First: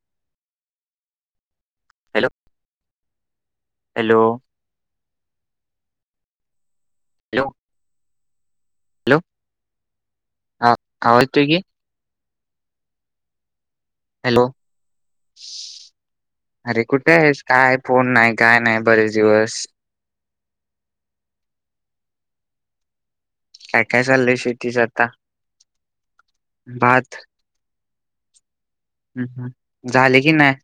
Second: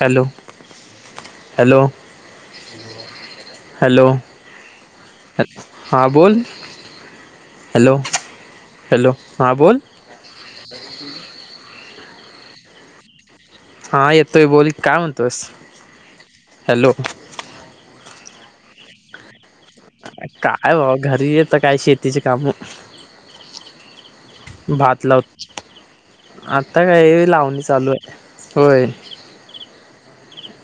Hello. Hello hello hello. हां बोल hello. Hello हां बोल. हा आवाज येतोय की हा येतोय हॅलो बोल काय म्हणतोस अरे हॅलो कुठे आहेस? काय फोन नाही. काय नाही बरेच दिवस. काय बा घरी येत काय शेतीचे काम.. काय काय चालय? भात लावत. आता भात काही लावणी चालू आहे होय. हम्म झाले की नाही?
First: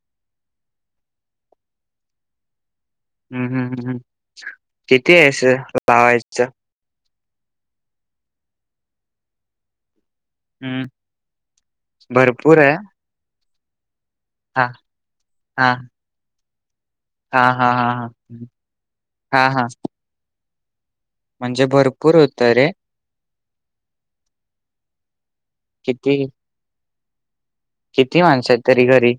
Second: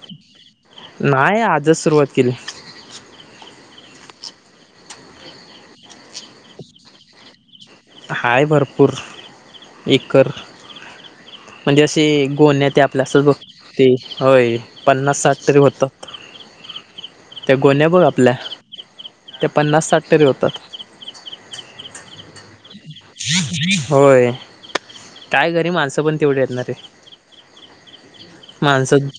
नाही आजच सुरुवात केली. ह् हम् ह् हम किती आहेसं लावायचं? हाय भरपूर एक. कर हम्म म्हणजे असे भरपूर आहे गोणेत आपल्या असंच बघते. होय हा पन्नास साठ तरी हा होतात. हा त्या हा हा गोन्या बघ हा आपल्या हम्म. हा त्या हा पन्नास साठ तरी होतात. म्हणजे भरपूर होत रे. होय काय घरी माणसं किती पण तेवढी येतणा रे. किती आहेत तरी माणसं घरी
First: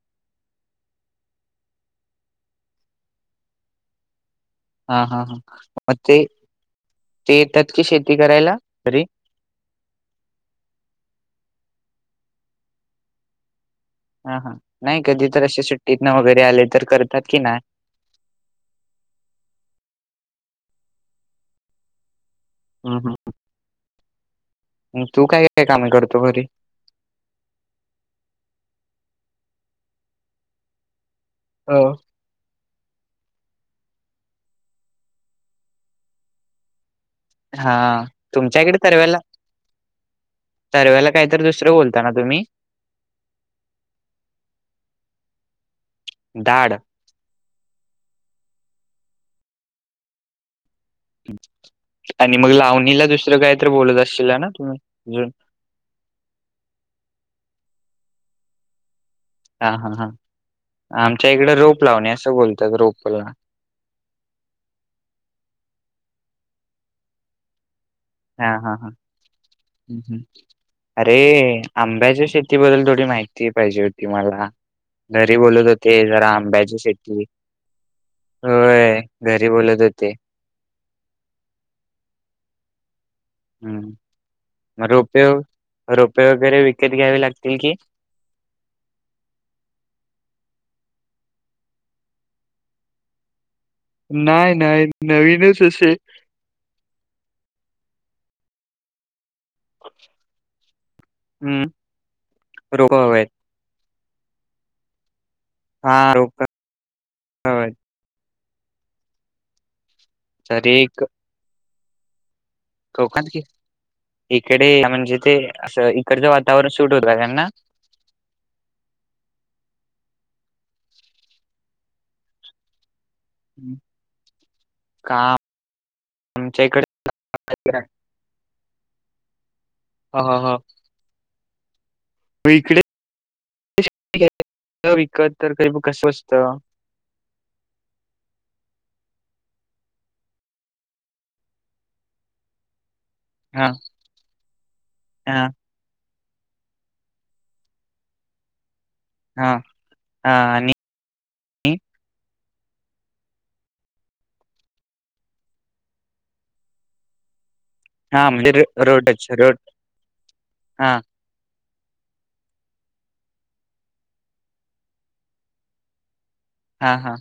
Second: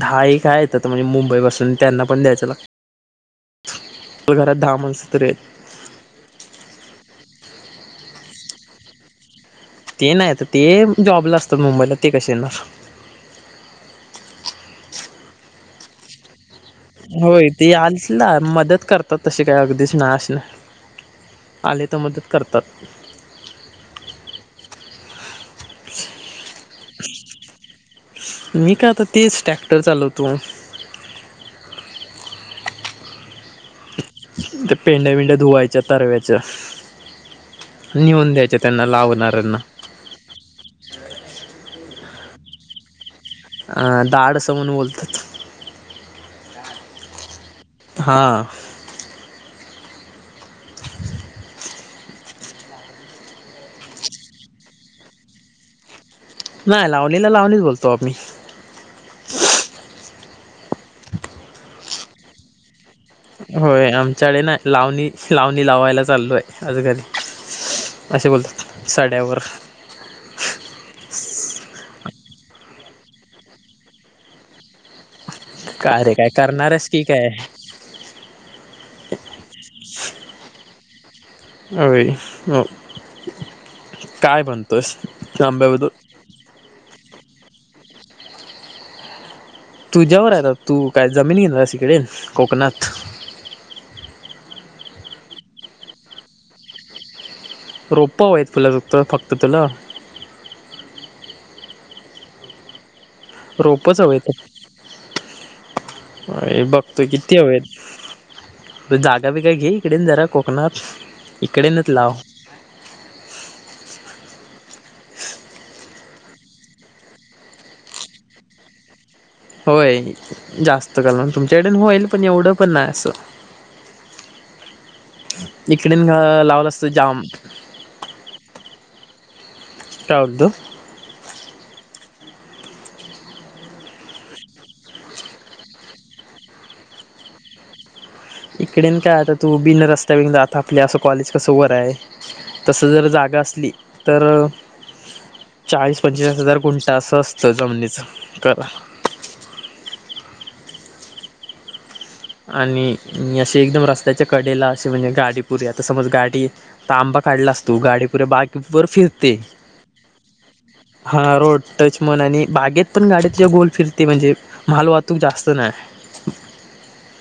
दहा एक काय येत म्हणजे मुंबई पासून त्यांना पण द्यायच्या घरात दहा हा माणस हा तरी आहेत. हा मग ते ते येतात की शेती करायला तरी. ते नाही आता ते जॉबला असतात मुंबईला ते कसे येणार. हा हा नाही कधी तर अशी सुट्टीतन वगैरे आलेत. होय ते आला मदत करतात तशी काय अगदीच नाश. आले तर मदत करतात. नाही तू काय काय कामे करतो घरी? मी का आता तेच ट्रॅक्टर चालवतो. हो. ते पेंड्या बिंड्या धुवायच्या तरव्याच्या. हा नेऊन द्यायच्या तुमच्याकडे त्यांना तरवेला लावणाऱ्यांना सर्व्याला काहीत दुसरं बोलता ना तुम्ही ं दाड असं म्हणून बोलतात. धाड. हा. [unintelligible] आणि मग लावणीला दुसरं काहीत बोलत असशल ना तुम्ही अून नाही लावणीला लावणीच बोलतो आम्ही हा हा हा आमच्या इकडे रोप लावणे असं बोलतात रोप होय आमच्याकडे ना लावणी लावणी लावायला चाललू आहे आजकाली हा हा हा हम् हम्म अरे. आंब्याच्या शेतीबद्दल थोडी माहिती पाहिजे होती मला घरी बोलत होते काय रे काय जरा आंब्याची करणारस की शेती काय होय घरी बोलत होते. अ म हम्म रोपये आंब्याबद्दल रोपये वगैरे विक विकत घ्यावे लागतील की तुझ्यावर आहे तु काय जमीन घेणार इकडे कोकणात नाही नाहीय नवीनच हश रोपपा व आहेतेत फुलाुत फक्त तुला हम्म रोप हवेत खूपच हवेत हा रोप अ बघतोय किती हवेत हवेत जागा बिगा घे इकडेन जरा तर कोकणात एक इकडेनच लाव कोकण की इकडे म्हणजे ते असं इकडचं वातावरण सुूट होतं त्यांना [unintelligible] होय जास्त क तुमच्याकडेन होईल पण एवढं पण नाही असं. हम्म. काम इकडेन आमच्या लावलं इकडे असतं जाम टवटध म इकडे. न विकत तर काही ब कसवस्त तिकडेन काय आता तु बिन रस्त्या बि आता आपल्या असं कॉलेज कसं वर आहे तसं जर जागा असली हा तर हा चाळीस पंचवीस हजार गुंट असं असतं जमिनीचं करा हा हा आणि आणि अे एकदम रस्त्याच्या कडेला अशी म्हणजे गाडीपुरी आता समज गाडी तांबा काढला असतं तु गाडीपुरे हा म्हणजे बाकी वर रोडच फिरते रोड हा रोड टच म्हण आणि बागेत पण गाडीत ज गोल फिरते म्हणजे माल वाहतूक जास्त नाही हा हा.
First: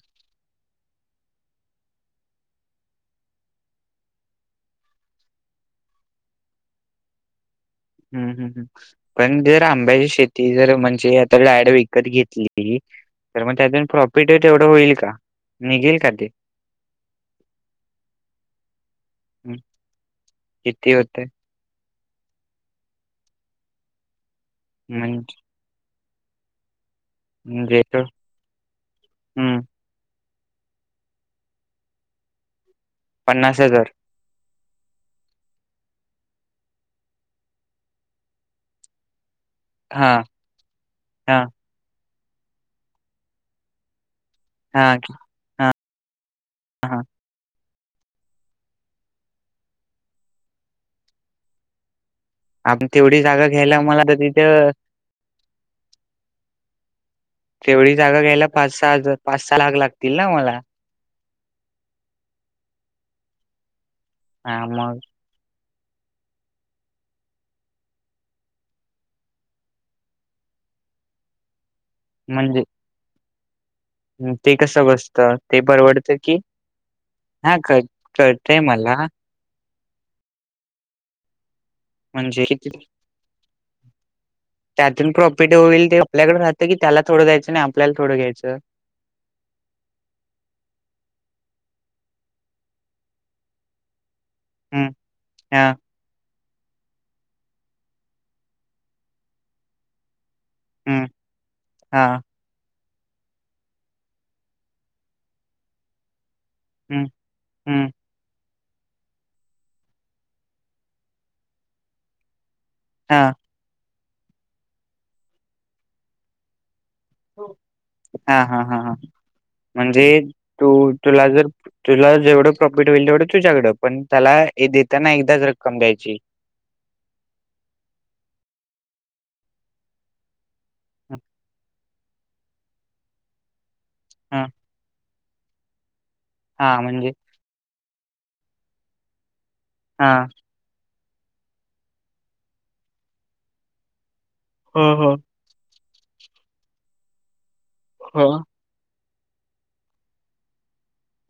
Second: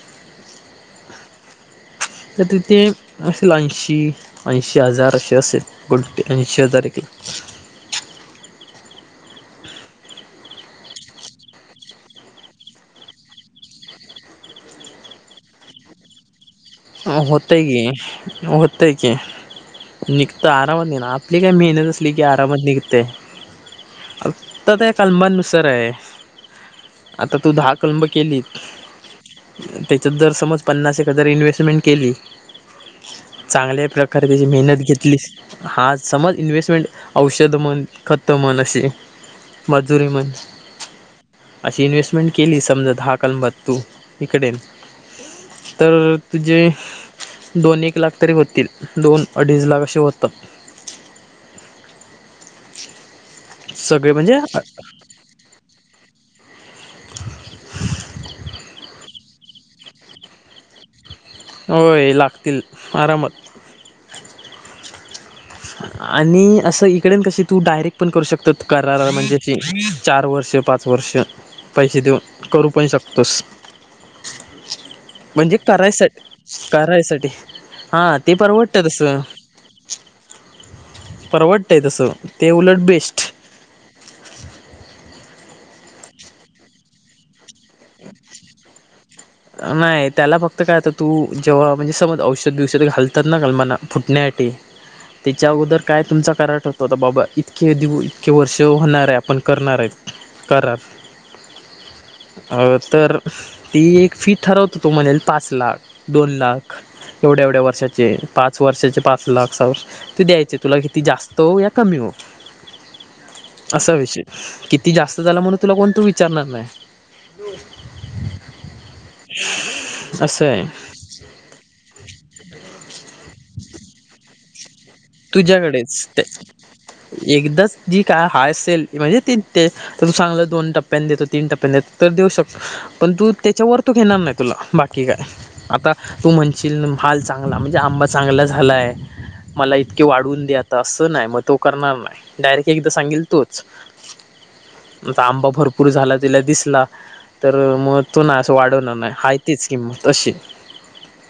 हम तर तिथे असेल ऐंशी ऐंशी हजार असे असेल गुटा ऐंशी हजार एक ह हम्म हम्म हम पण जर आंब्याची शेती जर म्हणजे आता डायरेक्ट विकत घेतली? तर मग त्यातून प्रॉफिट तेवढं होईल का निघेल का ते? होते कि होते कि निघत आरामात किती ये ना होतय आपली काय मेहनत निघतय कि अरामत निघतेे फक्त ते म्हणजे कलमानुसार आहे. आता तू दहा म्हणजे कलब केलीत हम्म त्याच्या दर समज पन्नास एक हजार इन्व्हेस्ट पन्नास चांगल्या हजार प्रकारे मेहनत केली घेतलीस हा समज इन्व्हेस्टमेंट औषध म्हण खत म्हण अशी हा मजुरी म्हण हा अशी इन्व्हेस्टमेंट केली समजा दहा कलमात तु इकडे हा हा तर तुझे हा दोन एक लाख तरी होतील दोन अडीच लाख असे होतात आपण तेवढी जागा घ्यायला मला सगळे तर म्हणजे तिथं तेवढी जागा घ्यायला पाच सहा हजार पाच सहा लाख लागतील ना मला? होय लागतील आरामात. हा मग आणि असं इकडे कसे तू डायरेक्ट पण करू शकत करार म्हणजे तीन चार वर्ष ते पाच वर्ष पैसे देऊन म्हणजे करू पण शकतोस ते कसं बसतं म्हणजे ते परवडत करायसाठी करायसाठी हा ते कळतय परवडत मला तसं परवडतंय तसं म्हणजे ते उलट बेस्ट त्यातून पीठे होईल ते आपल्याकडे राहत की त्यालाथोड द्यायचं आणि आप नाही त्याला फक्त काय आता तू जेव्हा म्हणजे समज औषध बीवशत घालतात ना काल मना फुटण्यासाठी हम्म हा त्याच्यागोदर काय तुमचा कराड त आता बाबा इतके दिव इतके वर्ष होणार आहे आपण करणार आहे. करार हम्म हा तर ती एक फी ठरवत हो तो म्हणेल पाच लाख दोन लाख हम्म एवढ्या एवढ्या हम्म वर्षाचे पाच वर्षाचे पाच लाख [unintelligible] ते द्यायचे तुला किती जास्त हो या कमी हो. हा असा विषय किती जास्त झाला म्हणून तुला कोण तु विचारणार नाही. हा हा हा हा. म्हणजे असं आहे तू तुला जर तुला जेवढं प्रॉफिट होईल तेवढं तुझ्याकडं पण त्याला हे देताना एकदाच रक्कम तुझ्याकडेच द्यायची. ते एकदाच जी काय हाय सेल म्हणजे ते तर चांगलं दोन टप्प्यानी देतो तीन टप्प्यानी देतो तर देऊ शकतो पण तु त्याच्यावर तो घेणार नाय हा तुला बाकी काय आता तू हा म्हणशील म्हणजे माल चांगला म्हणूजे आबां चांगला झालं आहे मला इतके हा. वाढवून दे आता असं नाही मग तो करणार नाही डायरेक्ट एकदा सांगल तोच हा हा आंबा भर पुढे झाला तिला दिसला? तर मग तो नाही हा. असं वाढवनार नाय हाय तीच की म तशी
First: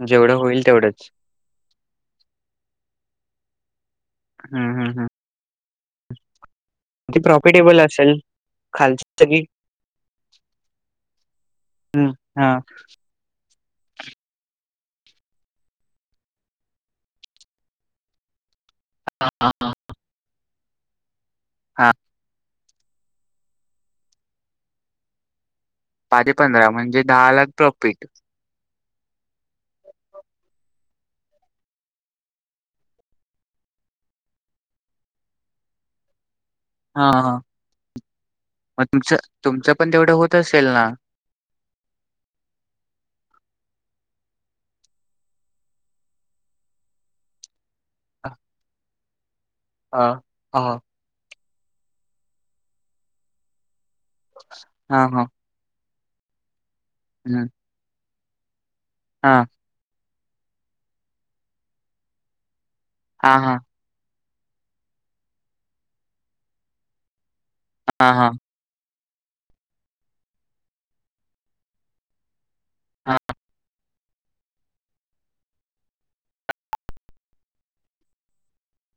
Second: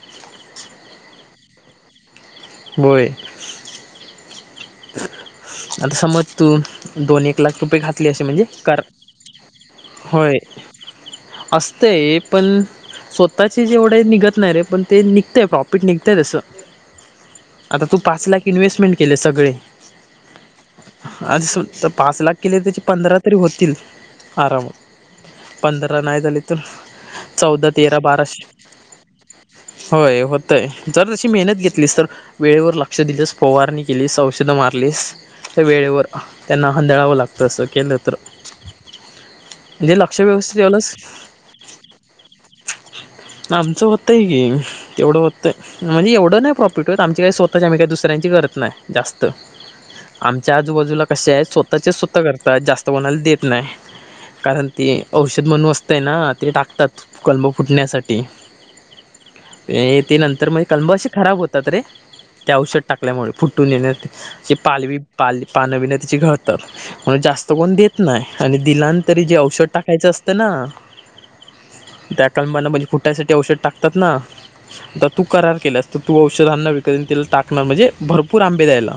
जेवढं होईल तेवढंच बोई [unintelligible] हम्म हम् हम्. आता समज तू दोन एक लाख रुपये प्रॉफिटेबल घातली असेल असे म्हणजे कर खालची सगळी [unintelligible] होय हम्म असतय हा. पण स्वतः जेवढे निघत नाही रे पण ते निगतय प्रॉफिट निगतय तस आता तू पाच लाख इन्वहेस्टमेंट केले सगळे अज हा [unintelligible] पाच लाख केले त्याचे पंधरा तरी होतील आरामात. पंधरा नाही पाचशे झाले इथून पंधरा म्हणजे दहा लाख चौदा तेरा प्रॉफिट बाराशे होय होतय जर तशी मेहनत घेतलीस तर, वेळेवर लक्ष दिलंस फवारनी केलीस औ सुद्धा मारलीस त्या वेळेवर त्यांना हा हांदळावं हा. लागतं असं केलं तर मग तुमचं तुमचं पण म्हणजे तेवढं लक्ष होत व्यवस्थित असेल ना? ठेवलंस [inaudible] आमचं होतंय की तेवढं होतंय, म्हणजे एवढ नाही प्रॉफिट होत आमची काही स्वतःच आम्ही काही दुसऱ्यांची हा गज त [unintelligible] नाही जास्त हा आमच्या आजूबाजूला कसे आहे स्वतःचे स्वतः करतात जास्त बनायला देत नाही. कारण हा ते हा औषध म्हणू असतय ना ते टाकतात हम्म. कलम फुटण्यासाठी. हा ते नंतर म्हणजे कलम अशे खराब होतात रे त्या औषध. टाकल्यामुळे हा हा फुटून येण्या पालवी पाल पानवबीन त्याची घळतात म्हण जास्त कोण देत हा नाही हा आणि दिलांतरी जे औषध टाकायचं असतं ना त्या कलमाना म्हणजे फुटायसाठी औषध टाकात ना. आता तू करार केलास तर तू औषधांना विकतन त्याला टाकणार म्हणजे भरपूर आंबे द्यायला.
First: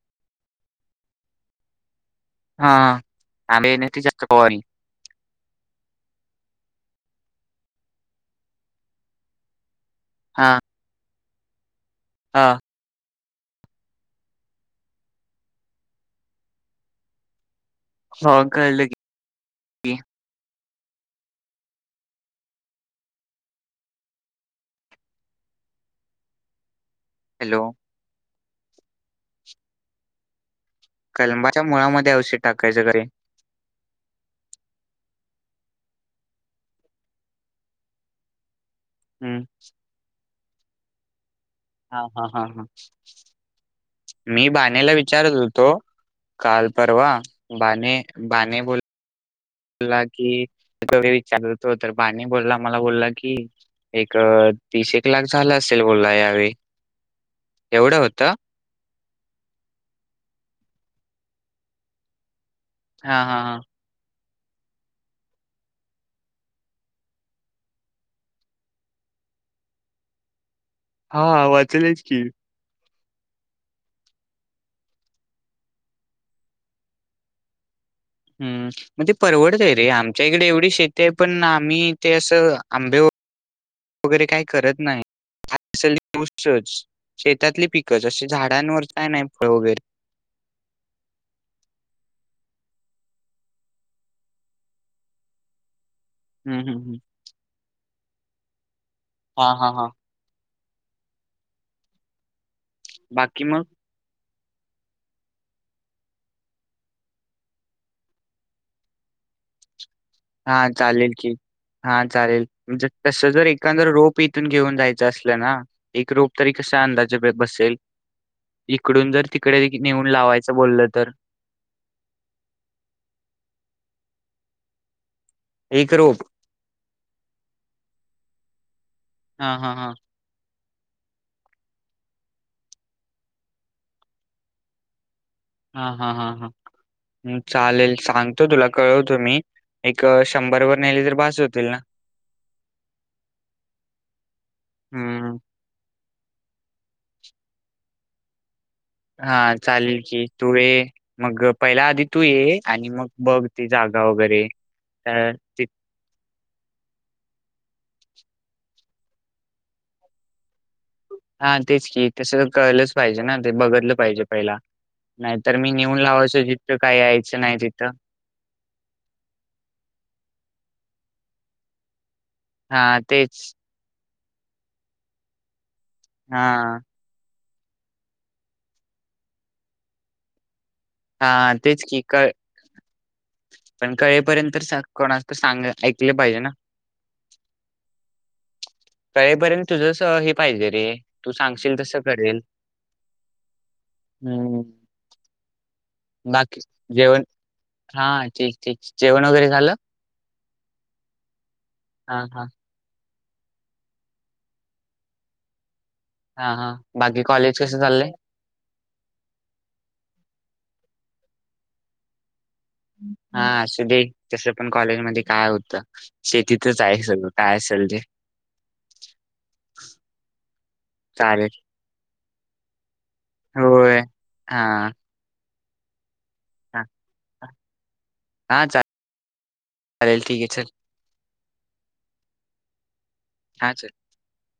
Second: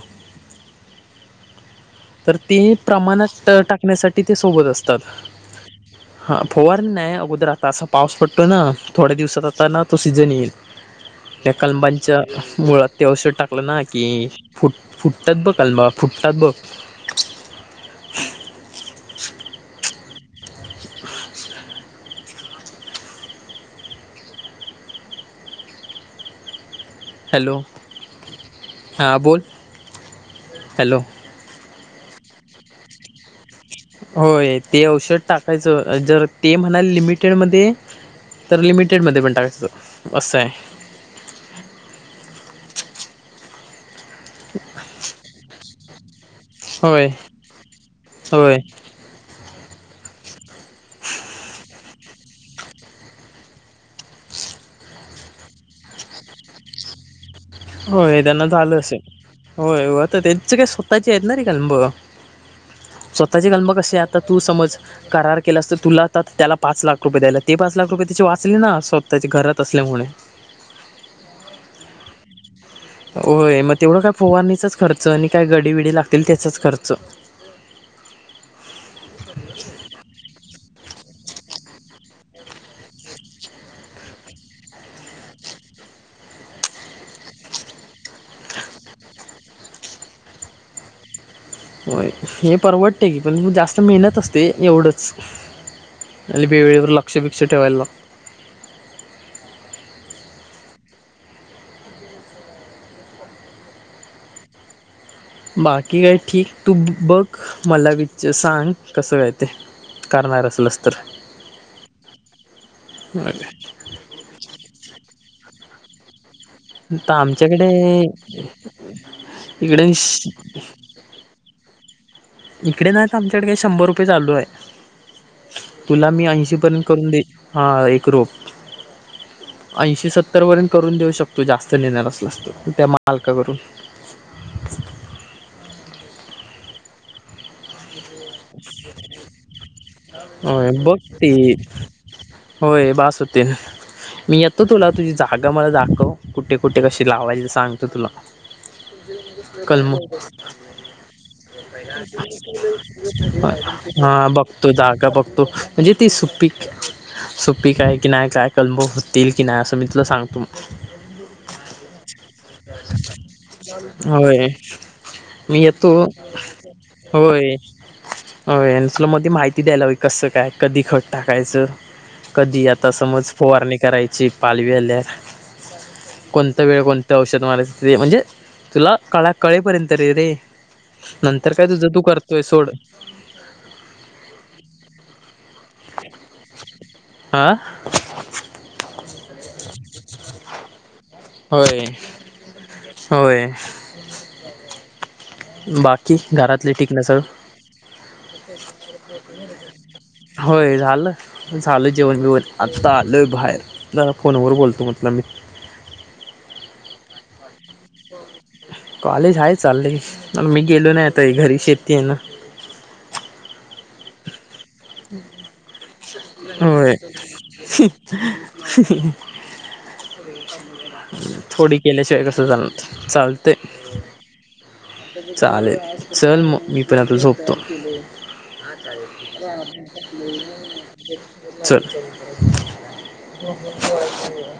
तर ते हा हा प्रमाणात आम्ही नाही ती टाकण्यासाठी जास्त ते पवारी सोबत असतात. हा फोवार नाही अगोदर आता असा पाऊस पडतो ना थोड्या दिवसात आता ना तो सीजन येईल हा त्या कलबांच्या हा. मुळात ते औषध टाकलं ना की फुट फुटतात ब कलमा फुटतात बघ. हा कळले की. [inaudible] हॅलो हां बोल. हॅलो कलबाच्या मुळामध्ये औषध टाकायच कारे. होय ते औषध टाकायचं जर ते म्हणाल लिमिटेड मध्ये तर लिमिटेडमध्ये पण हम्म. टाकायचंं असं आहे. हा हा हा हा मी बाण्याला विचारत होतो. काल होय परवा बाने होय बाने बोल. बला कि विचारतो तर बानी बोलला मला बोलला की एक. तीस एक लाख झालं असेल बोलला यावेळी. [inaudible] एवढं हो हे होतं त्यांना लं असेल. होय हो आता त्यांच काय स्वतःचे आहेत ना रे कलम. हा हा स्वतःचे हा. कलम कसे आहेत. आता तू समज करार केला अस तर तुला आ तर त्याला पाच लाख रुपये द्यायला ते पाच लाख रुपये त्याचे वाचले ना स्वतः. त्याच्या घरात असल्यामुळे. हा वाचेलच की. होय मग तेवढं काय फोवारणीचाच खर्च आणि काय गडी विडी लागतील त्याचाच खर्च. [inaudible] हम्म मग परवडतय रे आमच्या इकडे एवढी शेती ते पण आम्ही ते असं आंबे वगैरे काही करत नाही. [unintelligible] गोष्टच शेतातली पिकच असे झाडांवर काय नाही फळ वगैरे [inaudible] हो हे परवडते की पण जास्त मेहनत असते एवढंच. आणि हम्म हम्म बेवेळेवर हम्म. लक्ष पिकक्ष ठेवायला. हा हा हा. बाकी मग. बाकी काय ठीक तू बघ मला विच सांग कसं काय ते. करणार हा असलस तर. चालेल की. हा चालेल म्हणजे तस जर एकंदर रोप इथून घेऊन जायचं असलं ना. एक रोप तरी कशा ता अंदाजे ब- आमच्याकडे बसेल इकडून जर तिकडे इकडे [inaudible] नेऊन लावायचं बोललं तर इकडे नाही का आमच्याकडे काही शंभर रुपये चालू आहे. एक तुला रोप मी ऐंशी पर्यंत करून दे हा एक रोप. हा हा हा ऐंशी सत्तर पर्यंत.. करून देऊ शकतो जास्त नेणार असला असत त्या मालका करून. हा हा हा हा् चालेल सांगतो तुला कळवतो मी.. एक शंभर होय वर बघ नेले तर ते बाज होतील ना.. होय बास होते मी येतो तुला तुझी हम्म. जागा मला दाखव कुठे कुठे कशी लावायच सांगत तुला. हा कलम चालेल की तू ये मग पहिल्या आधी तू ये.. आणि मग बघ ती जागा हा वगैरे बघतो जागा तर बघतो ते म्हणजे ती सुपीक.. सोपी काय की नाही काय कलब होतील की नाही असं मी तुलं सांगतो.. हा तेच की तस कळलंच पाहिजे ना ते बघितलं पाहिजे होय पहिला.. नाही तर मी नेऊन लावायचो जितथकं काय.. होय होय तुला मध्ये माहिती द्यायला हवी कसं काय कधी खट टाकायचं कधी आता हा समज तेच फुवारणी करायची पालवी आल्या.. हा कोणत वेळ कोणत्या औषध मला.. ते म्हणजे तुला काळा कळेपर्यंत रे रे. हा नंतर काय तेच तुझं तू की क करतोय सोड पण कळेपर्यंत कोणा सांग.. दिले पाहिजे ना. हा तळेपर्यंत तुझा अस हे पाहिजे रे तू सांगशील होय तसं करेल.. होय. हम्म बाकी घरातले ठीक ना सर जेवण हा ठीक ठीक जेवण वगैरे झालं. होय झालं झालं हा जेवण बेवण हा आत्ता. आलय बाहेर फोनवर बोलतो. म्हटलं मी हा हा बाकी कॉलेज कस चाललंय. कॉलेज आहे चाललेय, मी गेलो नाही आता घरी शेती आहे ना. हा असू दे तसं पण कॉलेज मध्ये काय होतं. शेतीतच आहे सगळं काय असेल ते होय चालेल थोडी केल्याशिवाय कसं चाल चालते होय हा चालेल. चल मग मी हा पण आता झोपतो. हा हा चालेल ठीक आहे चल चाले [unintelligible] चल हा चल [unintelligible]